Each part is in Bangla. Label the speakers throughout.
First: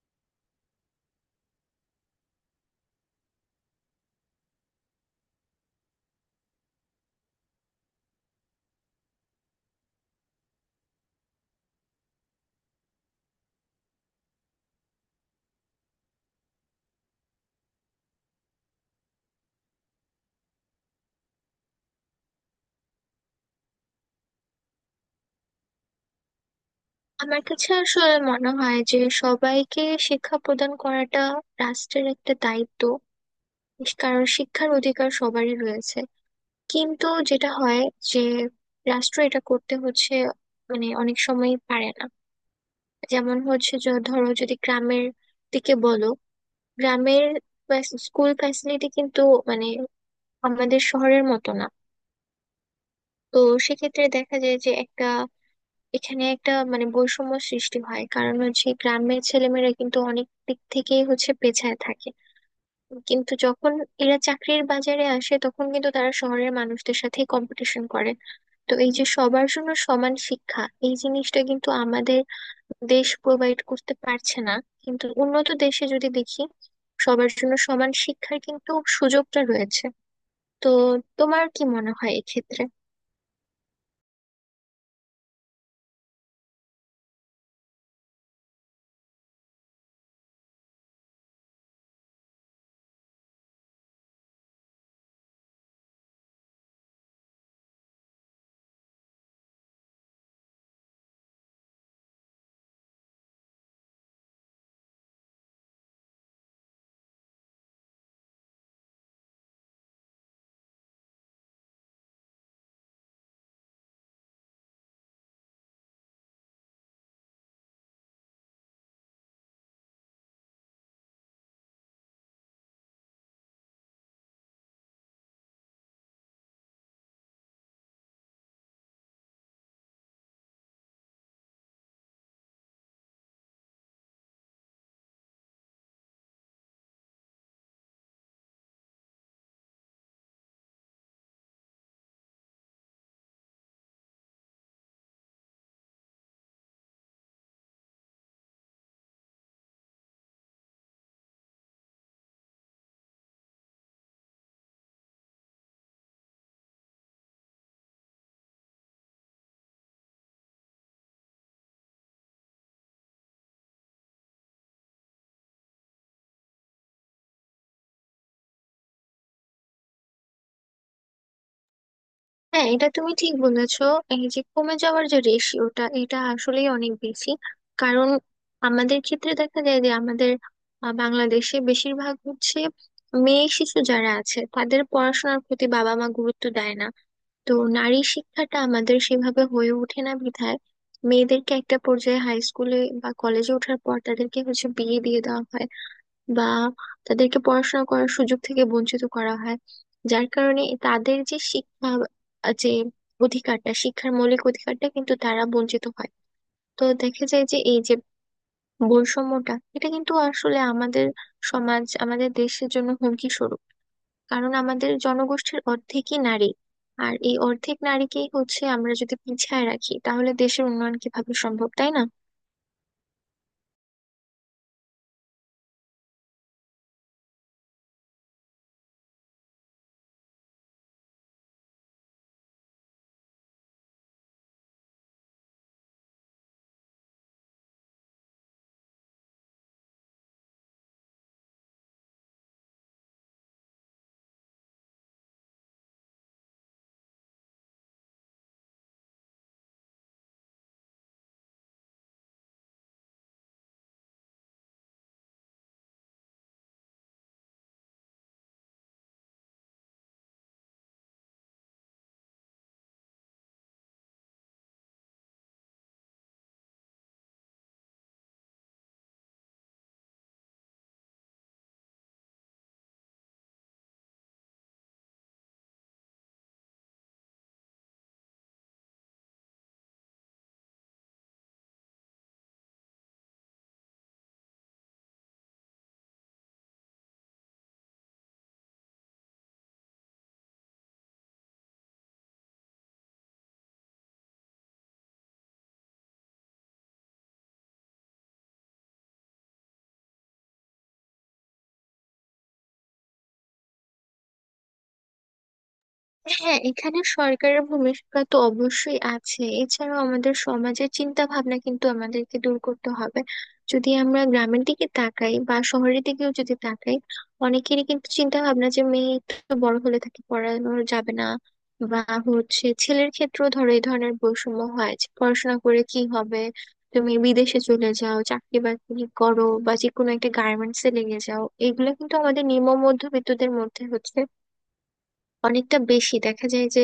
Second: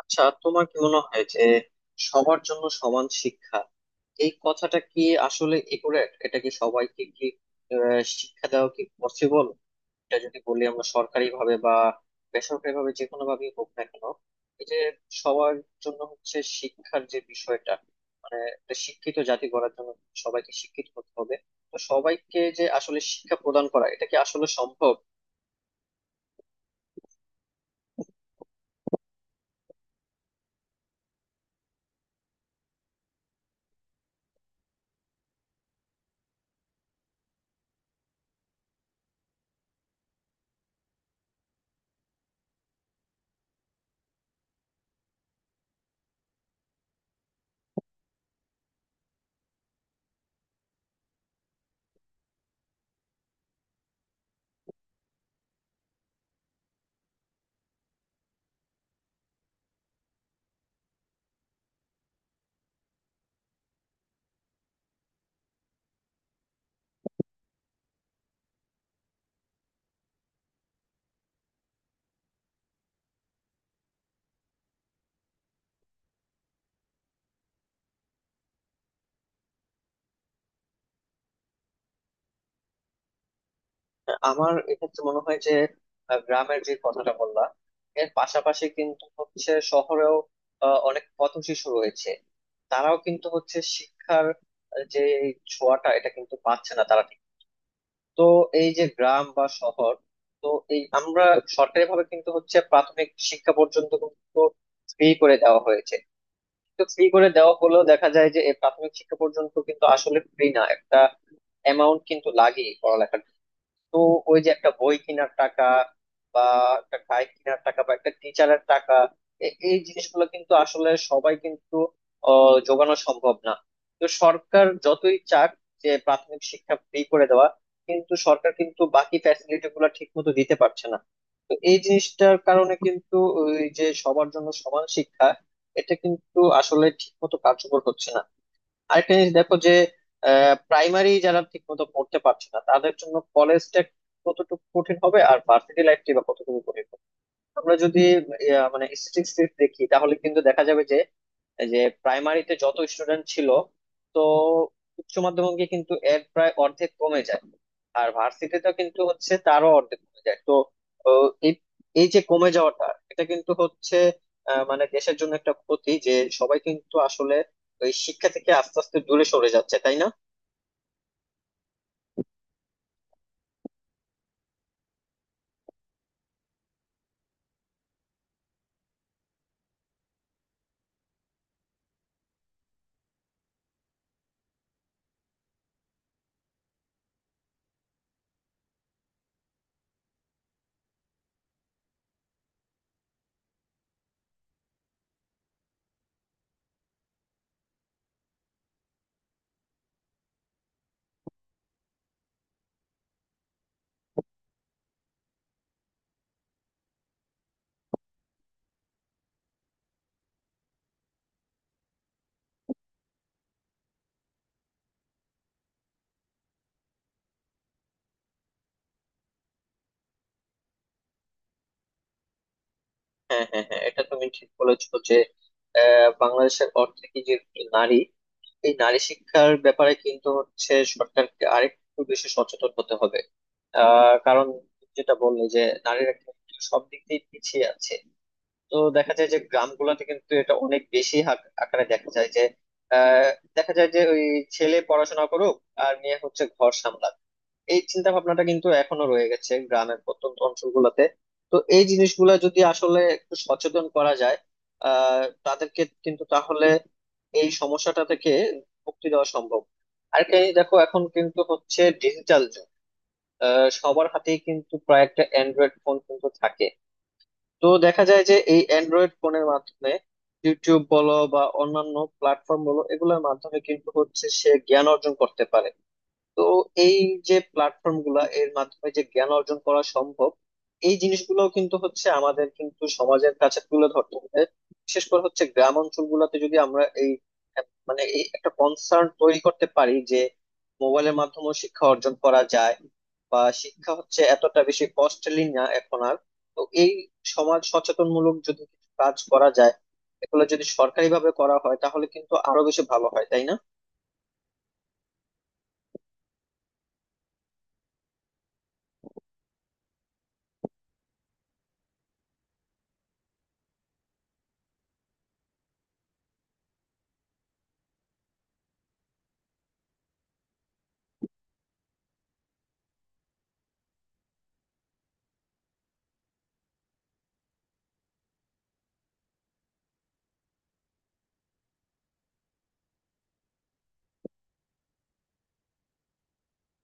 Speaker 1: আচ্ছা, তোমার কি মনে হয় যে সবার জন্য সমান শিক্ষা এই কথাটা কি আসলে একুরেট? এটা কি সবাইকে কি শিক্ষা দেওয়া কি পসিবল? এটা যদি বলি আমরা সরকারি ভাবে বা বেসরকারি ভাবে যে কোনো ভাবেই হোক না কেন, এই যে সবার জন্য হচ্ছে শিক্ষার যে বিষয়টা, মানে একটা শিক্ষিত জাতি গড়ার জন্য সবাইকে শিক্ষিত করতে হবে। তো সবাইকে যে আসলে শিক্ষা প্রদান করা, এটা কি আসলে সম্ভব?
Speaker 2: আমার কাছে আসলে মনে হয় যে সবাইকে শিক্ষা প্রদান করাটা রাষ্ট্রের একটা দায়িত্ব। কারণ শিক্ষার অধিকার সবারই রয়েছে, কিন্তু যেটা হয় যে রাষ্ট্র এটা করতে হচ্ছে, মানে অনেক সময় পারে না। যেমন হচ্ছে যে ধরো যদি গ্রামের দিকে বলো, গ্রামের স্কুল ফ্যাসিলিটি কিন্তু মানে আমাদের শহরের মতো না। তো সেক্ষেত্রে দেখা যায় যে একটা এখানে একটা মানে বৈষম্য সৃষ্টি হয়, কারণ হচ্ছে গ্রামের ছেলেমেয়েরা কিন্তু অনেক দিক থেকেই হচ্ছে পেছায় থাকে। কিন্তু যখন এরা চাকরির বাজারে আসে তখন কিন্তু তারা শহরের মানুষদের সাথে কম্পিটিশন করে। তো এই যে সবার জন্য সমান শিক্ষা, এই জিনিসটা কিন্তু আমাদের দেশ প্রোভাইড করতে পারছে না। কিন্তু উন্নত দেশে যদি দেখি, সবার জন্য সমান শিক্ষার কিন্তু সুযোগটা রয়েছে। তো তোমার কি মনে হয় এক্ষেত্রে?
Speaker 1: আমার এক্ষেত্রে মনে হয় যে গ্রামের যে কথাটা বললাম, এর পাশাপাশি কিন্তু হচ্ছে শহরেও অনেক পথ শিশু রয়েছে। তারাও কিন্তু হচ্ছে শিক্ষার যে ছোঁয়াটা এটা কিন্তু পাচ্ছে না তারা ঠিক। তো এই যে গ্রাম বা শহর, তো এই আমরা সরকারি ভাবে কিন্তু হচ্ছে প্রাথমিক শিক্ষা পর্যন্ত কিন্তু ফ্রি করে দেওয়া হয়েছে। তো ফ্রি করে দেওয়া হলেও দেখা যায় যে এই প্রাথমিক শিক্ষা পর্যন্ত কিন্তু আসলে ফ্রি না, একটা অ্যামাউন্ট কিন্তু লাগে পড়ালেখার। তো ওই যে একটা বই কেনার টাকা বা একটা গাই কেনার টাকা বা একটা টিচারের টাকা, এই জিনিসগুলো কিন্তু আসলে সবাই কিন্তু যোগানো সম্ভব না। তো সরকার যতই চাক যে প্রাথমিক শিক্ষা ফ্রি করে দেওয়া, কিন্তু সরকার কিন্তু বাকি ফ্যাসিলিটি গুলো ঠিক মতো দিতে পারছে না। তো এই জিনিসটার কারণে কিন্তু ওই যে সবার জন্য সমান শিক্ষা, এটা কিন্তু আসলে ঠিক মতো কার্যকর হচ্ছে না। আরেকটা জিনিস দেখো যে, প্রাইমারি যারা ঠিক মতো পড়তে পারছে না তাদের জন্য কলেজটা কতটুকু কঠিন হবে, আর ভার্সিটি লাইফটি বা কতটুকু কঠিন হবে। আমরা যদি মানে স্ট্যাটিস্টিক্স দেখি, তাহলে কিন্তু দেখা যাবে যে যে প্রাইমারিতে যত স্টুডেন্ট ছিল, তো উচ্চ মাধ্যমিকে কিন্তু এর প্রায় অর্ধেক কমে যায়, আর ভার্সিটিতে কিন্তু হচ্ছে তারও অর্ধেক কমে যায়। তো ও, এই এই যে কমে যাওয়াটা, এটা কিন্তু হচ্ছে মানে দেশের জন্য একটা ক্ষতি যে সবাই কিন্তু আসলে ওই শিক্ষা থেকে আস্তে আস্তে দূরে সরে যাচ্ছে, তাই না?
Speaker 2: হ্যাঁ, এটা তুমি ঠিক বলেছো। এই যে কমে যাওয়ার যে রেশিওটা এটা আসলেই অনেক বেশি। কারণ আমাদের ক্ষেত্রে দেখা যায় যে আমাদের বাংলাদেশে বেশিরভাগ হচ্ছে মেয়ে শিশু যারা আছে তাদের পড়াশোনার প্রতি বাবা মা গুরুত্ব দেয় না। তো নারী শিক্ষাটা আমাদের সেভাবে হয়ে ওঠে না বিধায় মেয়েদেরকে একটা পর্যায়ে হাই স্কুলে বা কলেজে ওঠার পর তাদেরকে হচ্ছে বিয়ে দিয়ে দেওয়া হয়, বা তাদেরকে পড়াশোনা করার সুযোগ থেকে বঞ্চিত করা হয়। যার কারণে তাদের যে শিক্ষা আহ, যে অধিকারটা, শিক্ষার মৌলিক অধিকারটা কিন্তু তারা বঞ্চিত হয়। তো দেখা যায় যে এই যে বৈষম্যটা এটা কিন্তু আসলে আমাদের সমাজ আমাদের দেশের জন্য হুমকি স্বরূপ। কারণ আমাদের জনগোষ্ঠীর অর্ধেকই নারী, আর এই অর্ধেক নারীকেই হচ্ছে আমরা যদি পিছায় রাখি তাহলে দেশের উন্নয়ন কিভাবে সম্ভব, তাই না?
Speaker 1: হ্যাঁ, হ্যাঁ, হ্যাঁ, এটা তুমি ঠিক বলেছো যে বাংলাদেশের অর্ধেকই যে নারী, এই নারী শিক্ষার ব্যাপারে কিন্তু হচ্ছে সরকারকে আরেকটু বেশি সচেতন হতে হবে। কারণ যেটা বললে যে নারীরা কিন্তু সব দিক দিয়ে পিছিয়ে আছে। তো দেখা যায় যে গ্রামগুলোতে কিন্তু এটা অনেক বেশি আকারে দেখা যায় যে আহ, দেখা যায় যে ওই ছেলে পড়াশোনা করুক, আর মেয়ে হচ্ছে ঘর সামলাক, এই চিন্তা ভাবনাটা কিন্তু এখনো রয়ে গেছে গ্রামের প্রত্যন্ত অঞ্চলগুলোতে। তো এই জিনিসগুলো যদি আসলে একটু সচেতন করা যায় তাদেরকে, কিন্তু তাহলে এই সমস্যাটা থেকে মুক্তি দেওয়া সম্ভব। আর কি দেখো, এখন কিন্তু হচ্ছে ডিজিটাল যুগ। সবার হাতেই কিন্তু প্রায় একটা অ্যান্ড্রয়েড ফোন কিন্তু থাকে। তো দেখা যায় যে এই অ্যান্ড্রয়েড ফোনের মাধ্যমে ইউটিউব বলো বা অন্যান্য প্ল্যাটফর্ম বলো, এগুলোর মাধ্যমে কিন্তু হচ্ছে সে জ্ঞান অর্জন করতে পারে। তো এই যে প্ল্যাটফর্ম গুলা, এর মাধ্যমে যে জ্ঞান অর্জন করা সম্ভব, এই জিনিসগুলো কিন্তু হচ্ছে আমাদের কিন্তু সমাজের কাছে তুলে ধরতে হবে। বিশেষ করে হচ্ছে গ্রাম অঞ্চল গুলাতে যদি আমরা এই মানে এই একটা কনসার্ন তৈরি করতে পারি যে মোবাইলের মাধ্যমে শিক্ষা অর্জন করা যায়, বা শিক্ষা হচ্ছে এতটা বেশি কস্টলি না এখন আর। তো এই সমাজ সচেতনমূলক যদি কিছু কাজ করা যায়, এগুলো যদি সরকারি ভাবে করা হয় তাহলে কিন্তু আরো বেশি ভালো হয়, তাই না?
Speaker 2: হ্যাঁ, এখানে সরকারের ভূমিকা তো অবশ্যই আছে, এছাড়াও আমাদের সমাজের চিন্তা ভাবনা কিন্তু আমাদেরকে দূর করতে হবে। যদি আমরা গ্রামের দিকে তাকাই বা শহরের দিকেও যদি তাকাই, অনেকেরই কিন্তু চিন্তা ভাবনা যে মেয়ে তো বড় হলে তাকে পড়ানো যাবে না। বা হচ্ছে ছেলের ক্ষেত্রেও ধরো এই ধরনের বৈষম্য হয় যে পড়াশোনা করে কি হবে, তুমি বিদেশে চলে যাও চাকরি বাকরি করো বা যে কোনো একটা গার্মেন্টস এ লেগে যাও। এগুলো কিন্তু আমাদের নিম্ন মধ্যবিত্তদের মধ্যে হচ্ছে অনেকটা বেশি দেখা যায় যে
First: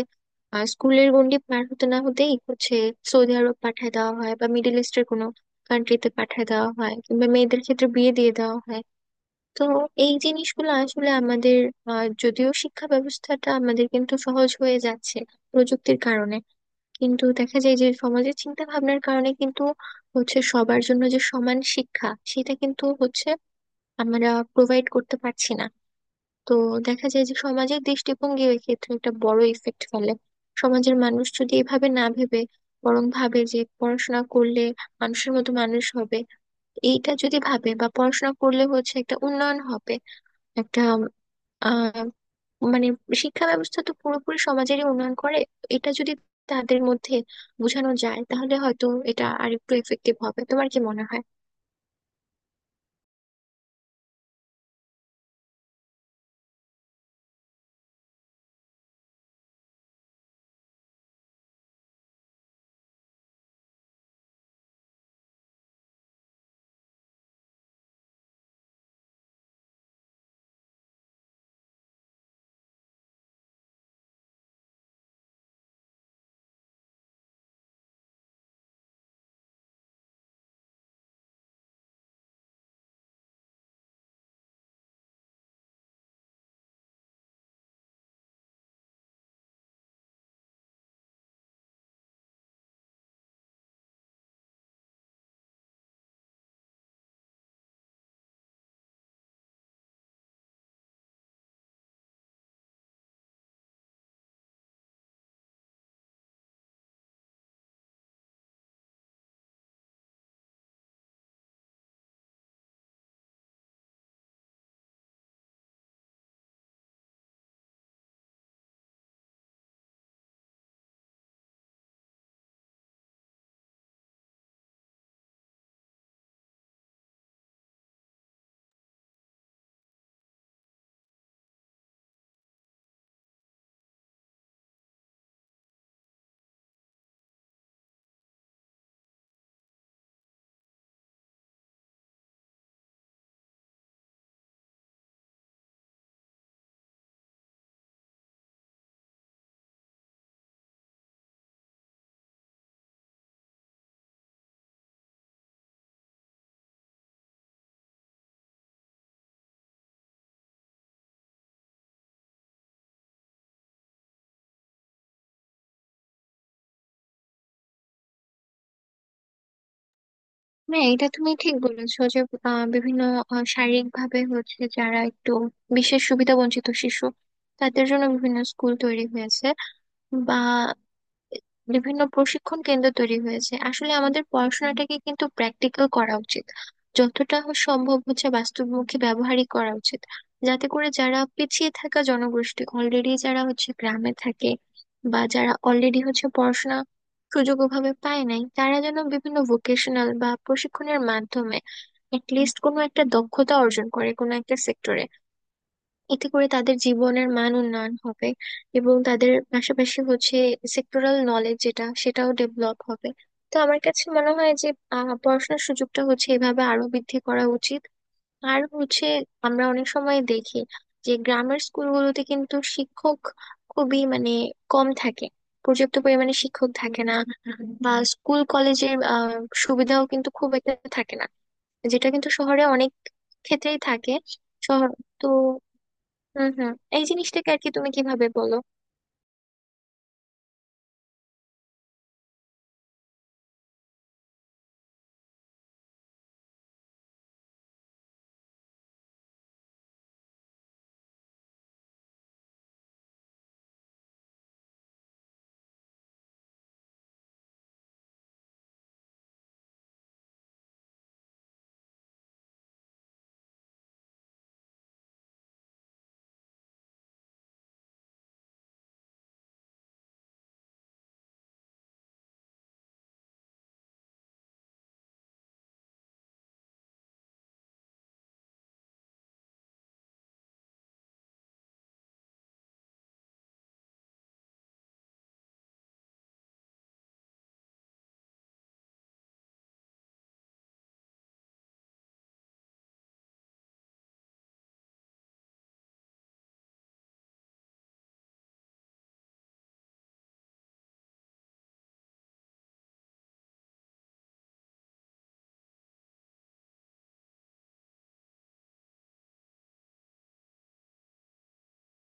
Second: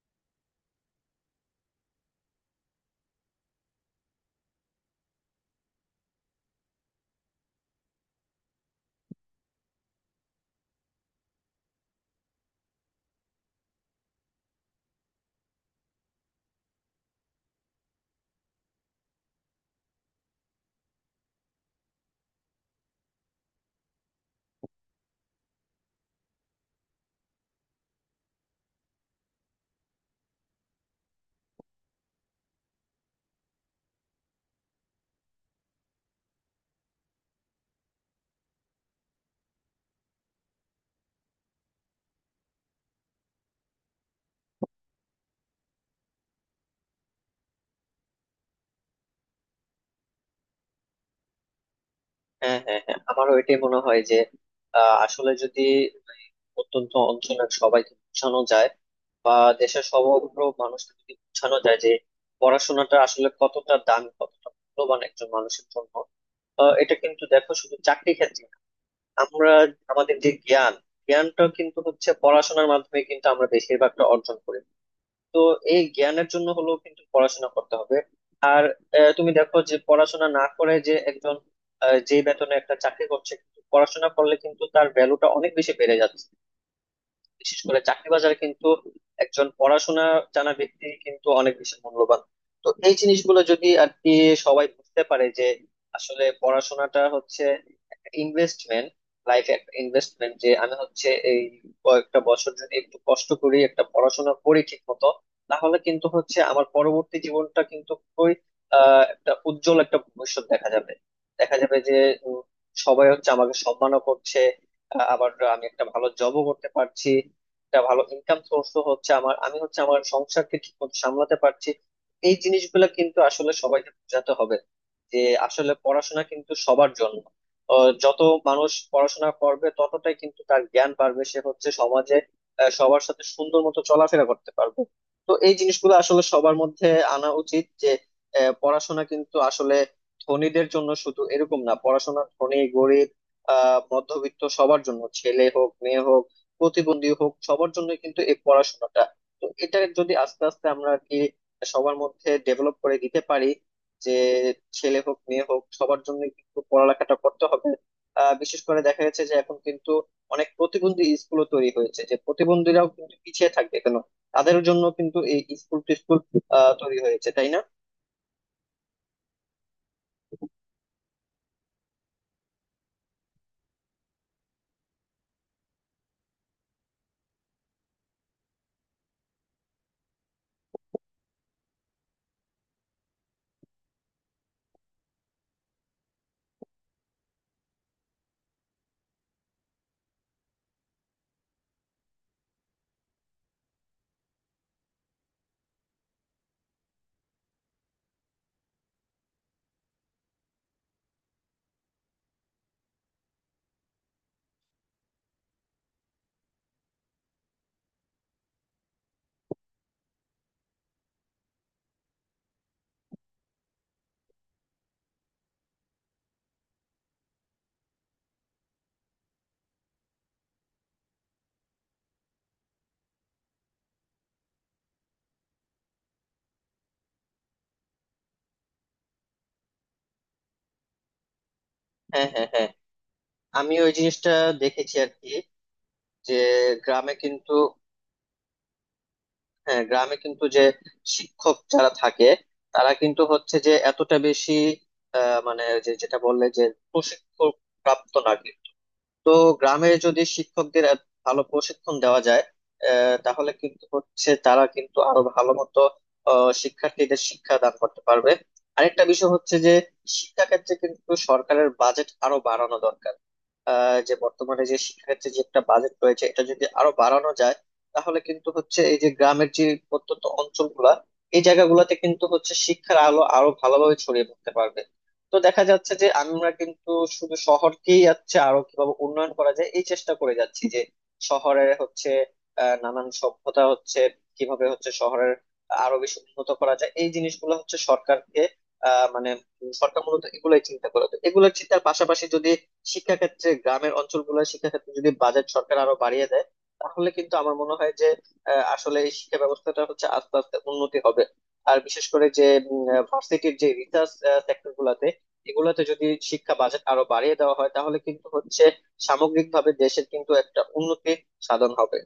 Speaker 2: স্কুলের গণ্ডি পার হতে না হতেই হচ্ছে সৌদি আরব পাঠায় দেওয়া হয় বা মিডল ইস্টের কোনো কান্ট্রিতে পাঠায় দেওয়া হয় কিংবা মেয়েদের ক্ষেত্রে বিয়ে দিয়ে দেওয়া হয়। তো এই জিনিসগুলো আসলে আমাদের যদিও শিক্ষা ব্যবস্থাটা আমাদের কিন্তু সহজ হয়ে যাচ্ছে প্রযুক্তির কারণে, কিন্তু দেখা যায় যে সমাজের চিন্তা ভাবনার কারণে কিন্তু হচ্ছে সবার জন্য যে সমান শিক্ষা সেটা কিন্তু হচ্ছে আমরা প্রোভাইড করতে পারছি না। তো দেখা যায় যে সমাজের দৃষ্টিভঙ্গি ওই ক্ষেত্রে একটা বড় ইফেক্ট ফেলে। সমাজের মানুষ যদি এভাবে না ভেবে বরং ভাবে যে পড়াশোনা করলে মানুষের মতো মানুষ হবে, এইটা যদি ভাবে, বা পড়াশোনা করলে হচ্ছে একটা উন্নয়ন হবে, একটা আহ মানে শিক্ষা ব্যবস্থা তো পুরোপুরি সমাজেরই উন্নয়ন করে, এটা যদি তাদের মধ্যে বোঝানো যায় তাহলে হয়তো এটা আরেকটু এফেক্টিভ হবে। তোমার কি মনে হয়?
Speaker 1: হ্যাঁ, হ্যাঁ, হ্যাঁ, আমারও এটাই মনে হয় যে আসলে যদি অত্যন্ত অঞ্চলের সবাইকে বোঝানো যায়, বা দেশের সমগ্র মানুষকে যদি বোঝানো যায় যে পড়াশোনাটা আসলে কতটা দামি কতটা মূল্যবান একজন মানুষের জন্য। এটা কিন্তু দেখো শুধু চাকরি ক্ষেত্রে না। আমরা আমাদের যে জ্ঞানটা কিন্তু হচ্ছে পড়াশোনার মাধ্যমে কিন্তু আমরা বেশিরভাগটা অর্জন করি। তো এই জ্ঞানের জন্য হলো কিন্তু পড়াশোনা করতে হবে। আর তুমি দেখো যে পড়াশোনা না করে যে একজন যে বেতনে একটা চাকরি করছে, কিন্তু পড়াশোনা করলে কিন্তু তার ভ্যালুটা অনেক বেশি বেড়ে যাচ্ছে। বিশেষ করে চাকরি বাজারে কিন্তু একজন পড়াশোনা জানা ব্যক্তি কিন্তু অনেক বেশি মূল্যবান। তো এই জিনিসগুলো যদি আর কি সবাই বুঝতে পারে যে আসলে পড়াশোনাটা হচ্ছে একটা ইনভেস্টমেন্ট, লাইফে একটা ইনভেস্টমেন্ট যে আমি হচ্ছে এই কয়েকটা বছর যদি একটু কষ্ট করি, একটা পড়াশোনা করি ঠিক মতো, তাহলে কিন্তু হচ্ছে আমার পরবর্তী জীবনটা কিন্তু খুবই একটা উজ্জ্বল একটা ভবিষ্যৎ দেখা যাবে। দেখা যাবে যে উম, সবাই হচ্ছে আমাকে সম্মানও করছে, আবার আমি একটা ভালো জবও করতে পারছি, একটা ভালো ইনকাম সোর্স হচ্ছে আমার, আমি হচ্ছে আমার সংসারকে ঠিক মতো সামলাতে পারছি। এই জিনিসগুলো কিন্তু আসলে সবাইকে বোঝাতে হবে যে আসলে পড়াশোনা কিন্তু সবার জন্য। যত মানুষ পড়াশোনা করবে ততটাই কিন্তু তার জ্ঞান বাড়বে, সে হচ্ছে সমাজে সবার সাথে সুন্দর মতো চলাফেরা করতে পারবে। তো এই জিনিসগুলো আসলে সবার মধ্যে আনা উচিত যে পড়াশোনা কিন্তু আসলে ধনীদের জন্য শুধু এরকম না, পড়াশোনা ধনী গরিব মধ্যবিত্ত সবার জন্য, ছেলে হোক মেয়ে হোক প্রতিবন্ধী হোক সবার জন্য কিন্তু এই পড়াশোনাটা। তো এটা যদি আস্তে আস্তে আমরা আর কি সবার মধ্যে ডেভেলপ করে দিতে পারি যে ছেলে হোক মেয়ে হোক সবার জন্য কিন্তু পড়ালেখাটা করতে হবে। বিশেষ করে দেখা যাচ্ছে যে এখন কিন্তু অনেক প্রতিবন্ধী স্কুলও তৈরি হয়েছে, যে প্রতিবন্ধীরাও কিন্তু পিছিয়ে থাকবে কেন? তাদের জন্য কিন্তু এই স্কুল টিস্কুল তৈরি হয়েছে, তাই না?
Speaker 2: হ্যাঁ, এটা তুমি ঠিক বলেছো যে বিভিন্ন শারীরিক ভাবে হচ্ছে যারা একটু বিশেষ সুবিধা বঞ্চিত শিশু, তাদের জন্য বিভিন্ন স্কুল তৈরি হয়েছে বা বিভিন্ন প্রশিক্ষণ কেন্দ্র তৈরি হয়েছে। আসলে আমাদের পড়াশোনাটাকে কিন্তু প্র্যাকটিক্যাল করা উচিত, যতটা সম্ভব হচ্ছে বাস্তবমুখী ব্যবহারই করা উচিত। যাতে করে যারা পিছিয়ে থাকা জনগোষ্ঠী অলরেডি যারা হচ্ছে গ্রামে থাকে বা যারা অলরেডি হচ্ছে পড়াশোনা সুযোগ ওভাবে পায় নাই, তারা যেন বিভিন্ন ভোকেশনাল বা প্রশিক্ষণের মাধ্যমে লিস্ট কোনো একটা দক্ষতা অর্জন করে কোনো একটা সেক্টরে। এতে করে তাদের জীবনের মান উন্নয়ন হবে, এবং তাদের পাশাপাশি হচ্ছে সেক্টরাল নলেজ যেটা সেটাও ডেভেলপ হবে। তো আমার কাছে মনে হয় যে পড়াশোনার সুযোগটা হচ্ছে এভাবে আরো বৃদ্ধি করা উচিত। আর হচ্ছে আমরা অনেক সময় দেখি যে গ্রামের স্কুলগুলোতে কিন্তু শিক্ষক খুবই মানে কম থাকে, পর্যাপ্ত পরিমাণে শিক্ষক থাকে না, বা স্কুল কলেজের সুবিধাও কিন্তু খুব একটা থাকে না, যেটা
Speaker 1: হ্যাঁ,
Speaker 2: কিন্তু
Speaker 1: হ্যাঁ,
Speaker 2: শহরে
Speaker 1: হ্যাঁ,
Speaker 2: অনেক
Speaker 1: আমি
Speaker 2: ক্ষেত্রেই
Speaker 1: ওই
Speaker 2: থাকে।
Speaker 1: জিনিসটা
Speaker 2: শহর
Speaker 1: দেখেছি আর
Speaker 2: তো।
Speaker 1: কি যে
Speaker 2: হুম, হুম। এই
Speaker 1: গ্রামে
Speaker 2: জিনিসটাকে
Speaker 1: কিন্তু,
Speaker 2: আর কি তুমি কিভাবে বলো?
Speaker 1: হ্যাঁ গ্রামে কিন্তু যে শিক্ষক যারা থাকে তারা কিন্তু হচ্ছে যে এতটা বেশি মানে যে যেটা বললে যে প্রশিক্ষণ প্রাপ্ত না কিন্তু। তো গ্রামে যদি শিক্ষকদের এত ভালো প্রশিক্ষণ দেওয়া যায়, তাহলে কিন্তু হচ্ছে তারা কিন্তু আরো ভালো মতো শিক্ষার্থীদের শিক্ষা দান করতে পারবে। আরেকটা বিষয় হচ্ছে যে শিক্ষাক্ষেত্রে কিন্তু সরকারের বাজেট আরো বাড়ানো দরকার। যে বর্তমানে যে শিক্ষাক্ষেত্রে যে একটা বাজেট রয়েছে, এটা যদি আরো বাড়ানো যায়, তাহলে কিন্তু হচ্ছে এই যে গ্রামের যে প্রত্যন্ত অঞ্চলগুলা, এই জায়গাগুলোতে কিন্তু হচ্ছে শিক্ষার আলো আরো ভালোভাবে ছড়িয়ে পড়তে পারবে। তো দেখা যাচ্ছে যে আমরা কিন্তু শুধু শহরকেই যাচ্ছে আরো কিভাবে উন্নয়ন করা যায় এই চেষ্টা করে যাচ্ছি, যে শহরের হচ্ছে নানান সভ্যতা হচ্ছে, কিভাবে হচ্ছে শহরের আরো বেশি উন্নত করা যায় এই জিনিসগুলো হচ্ছে সরকারকে, মানে সরকার মূলত এগুলোই চিন্তা করে। তো এগুলোর চিন্তার পাশাপাশি যদি শিক্ষাক্ষেত্রে, গ্রামের অঞ্চলগুলোর শিক্ষাক্ষেত্রে যদি বাজেট সরকার আরো বাড়িয়ে দেয়, তাহলে কিন্তু আমার মনে হয় যে আসলে এই শিক্ষা ব্যবস্থাটা হচ্ছে আস্তে আস্তে উন্নতি হবে। আর বিশেষ করে যে ভার্সিটির যে রিসার্চ সেক্টর গুলাতে, এগুলাতে যদি শিক্ষা বাজেট আরো বাড়িয়ে দেওয়া হয়, তাহলে কিন্তু হচ্ছে সামগ্রিকভাবে দেশের কিন্তু একটা উন্নতি সাধন হবে।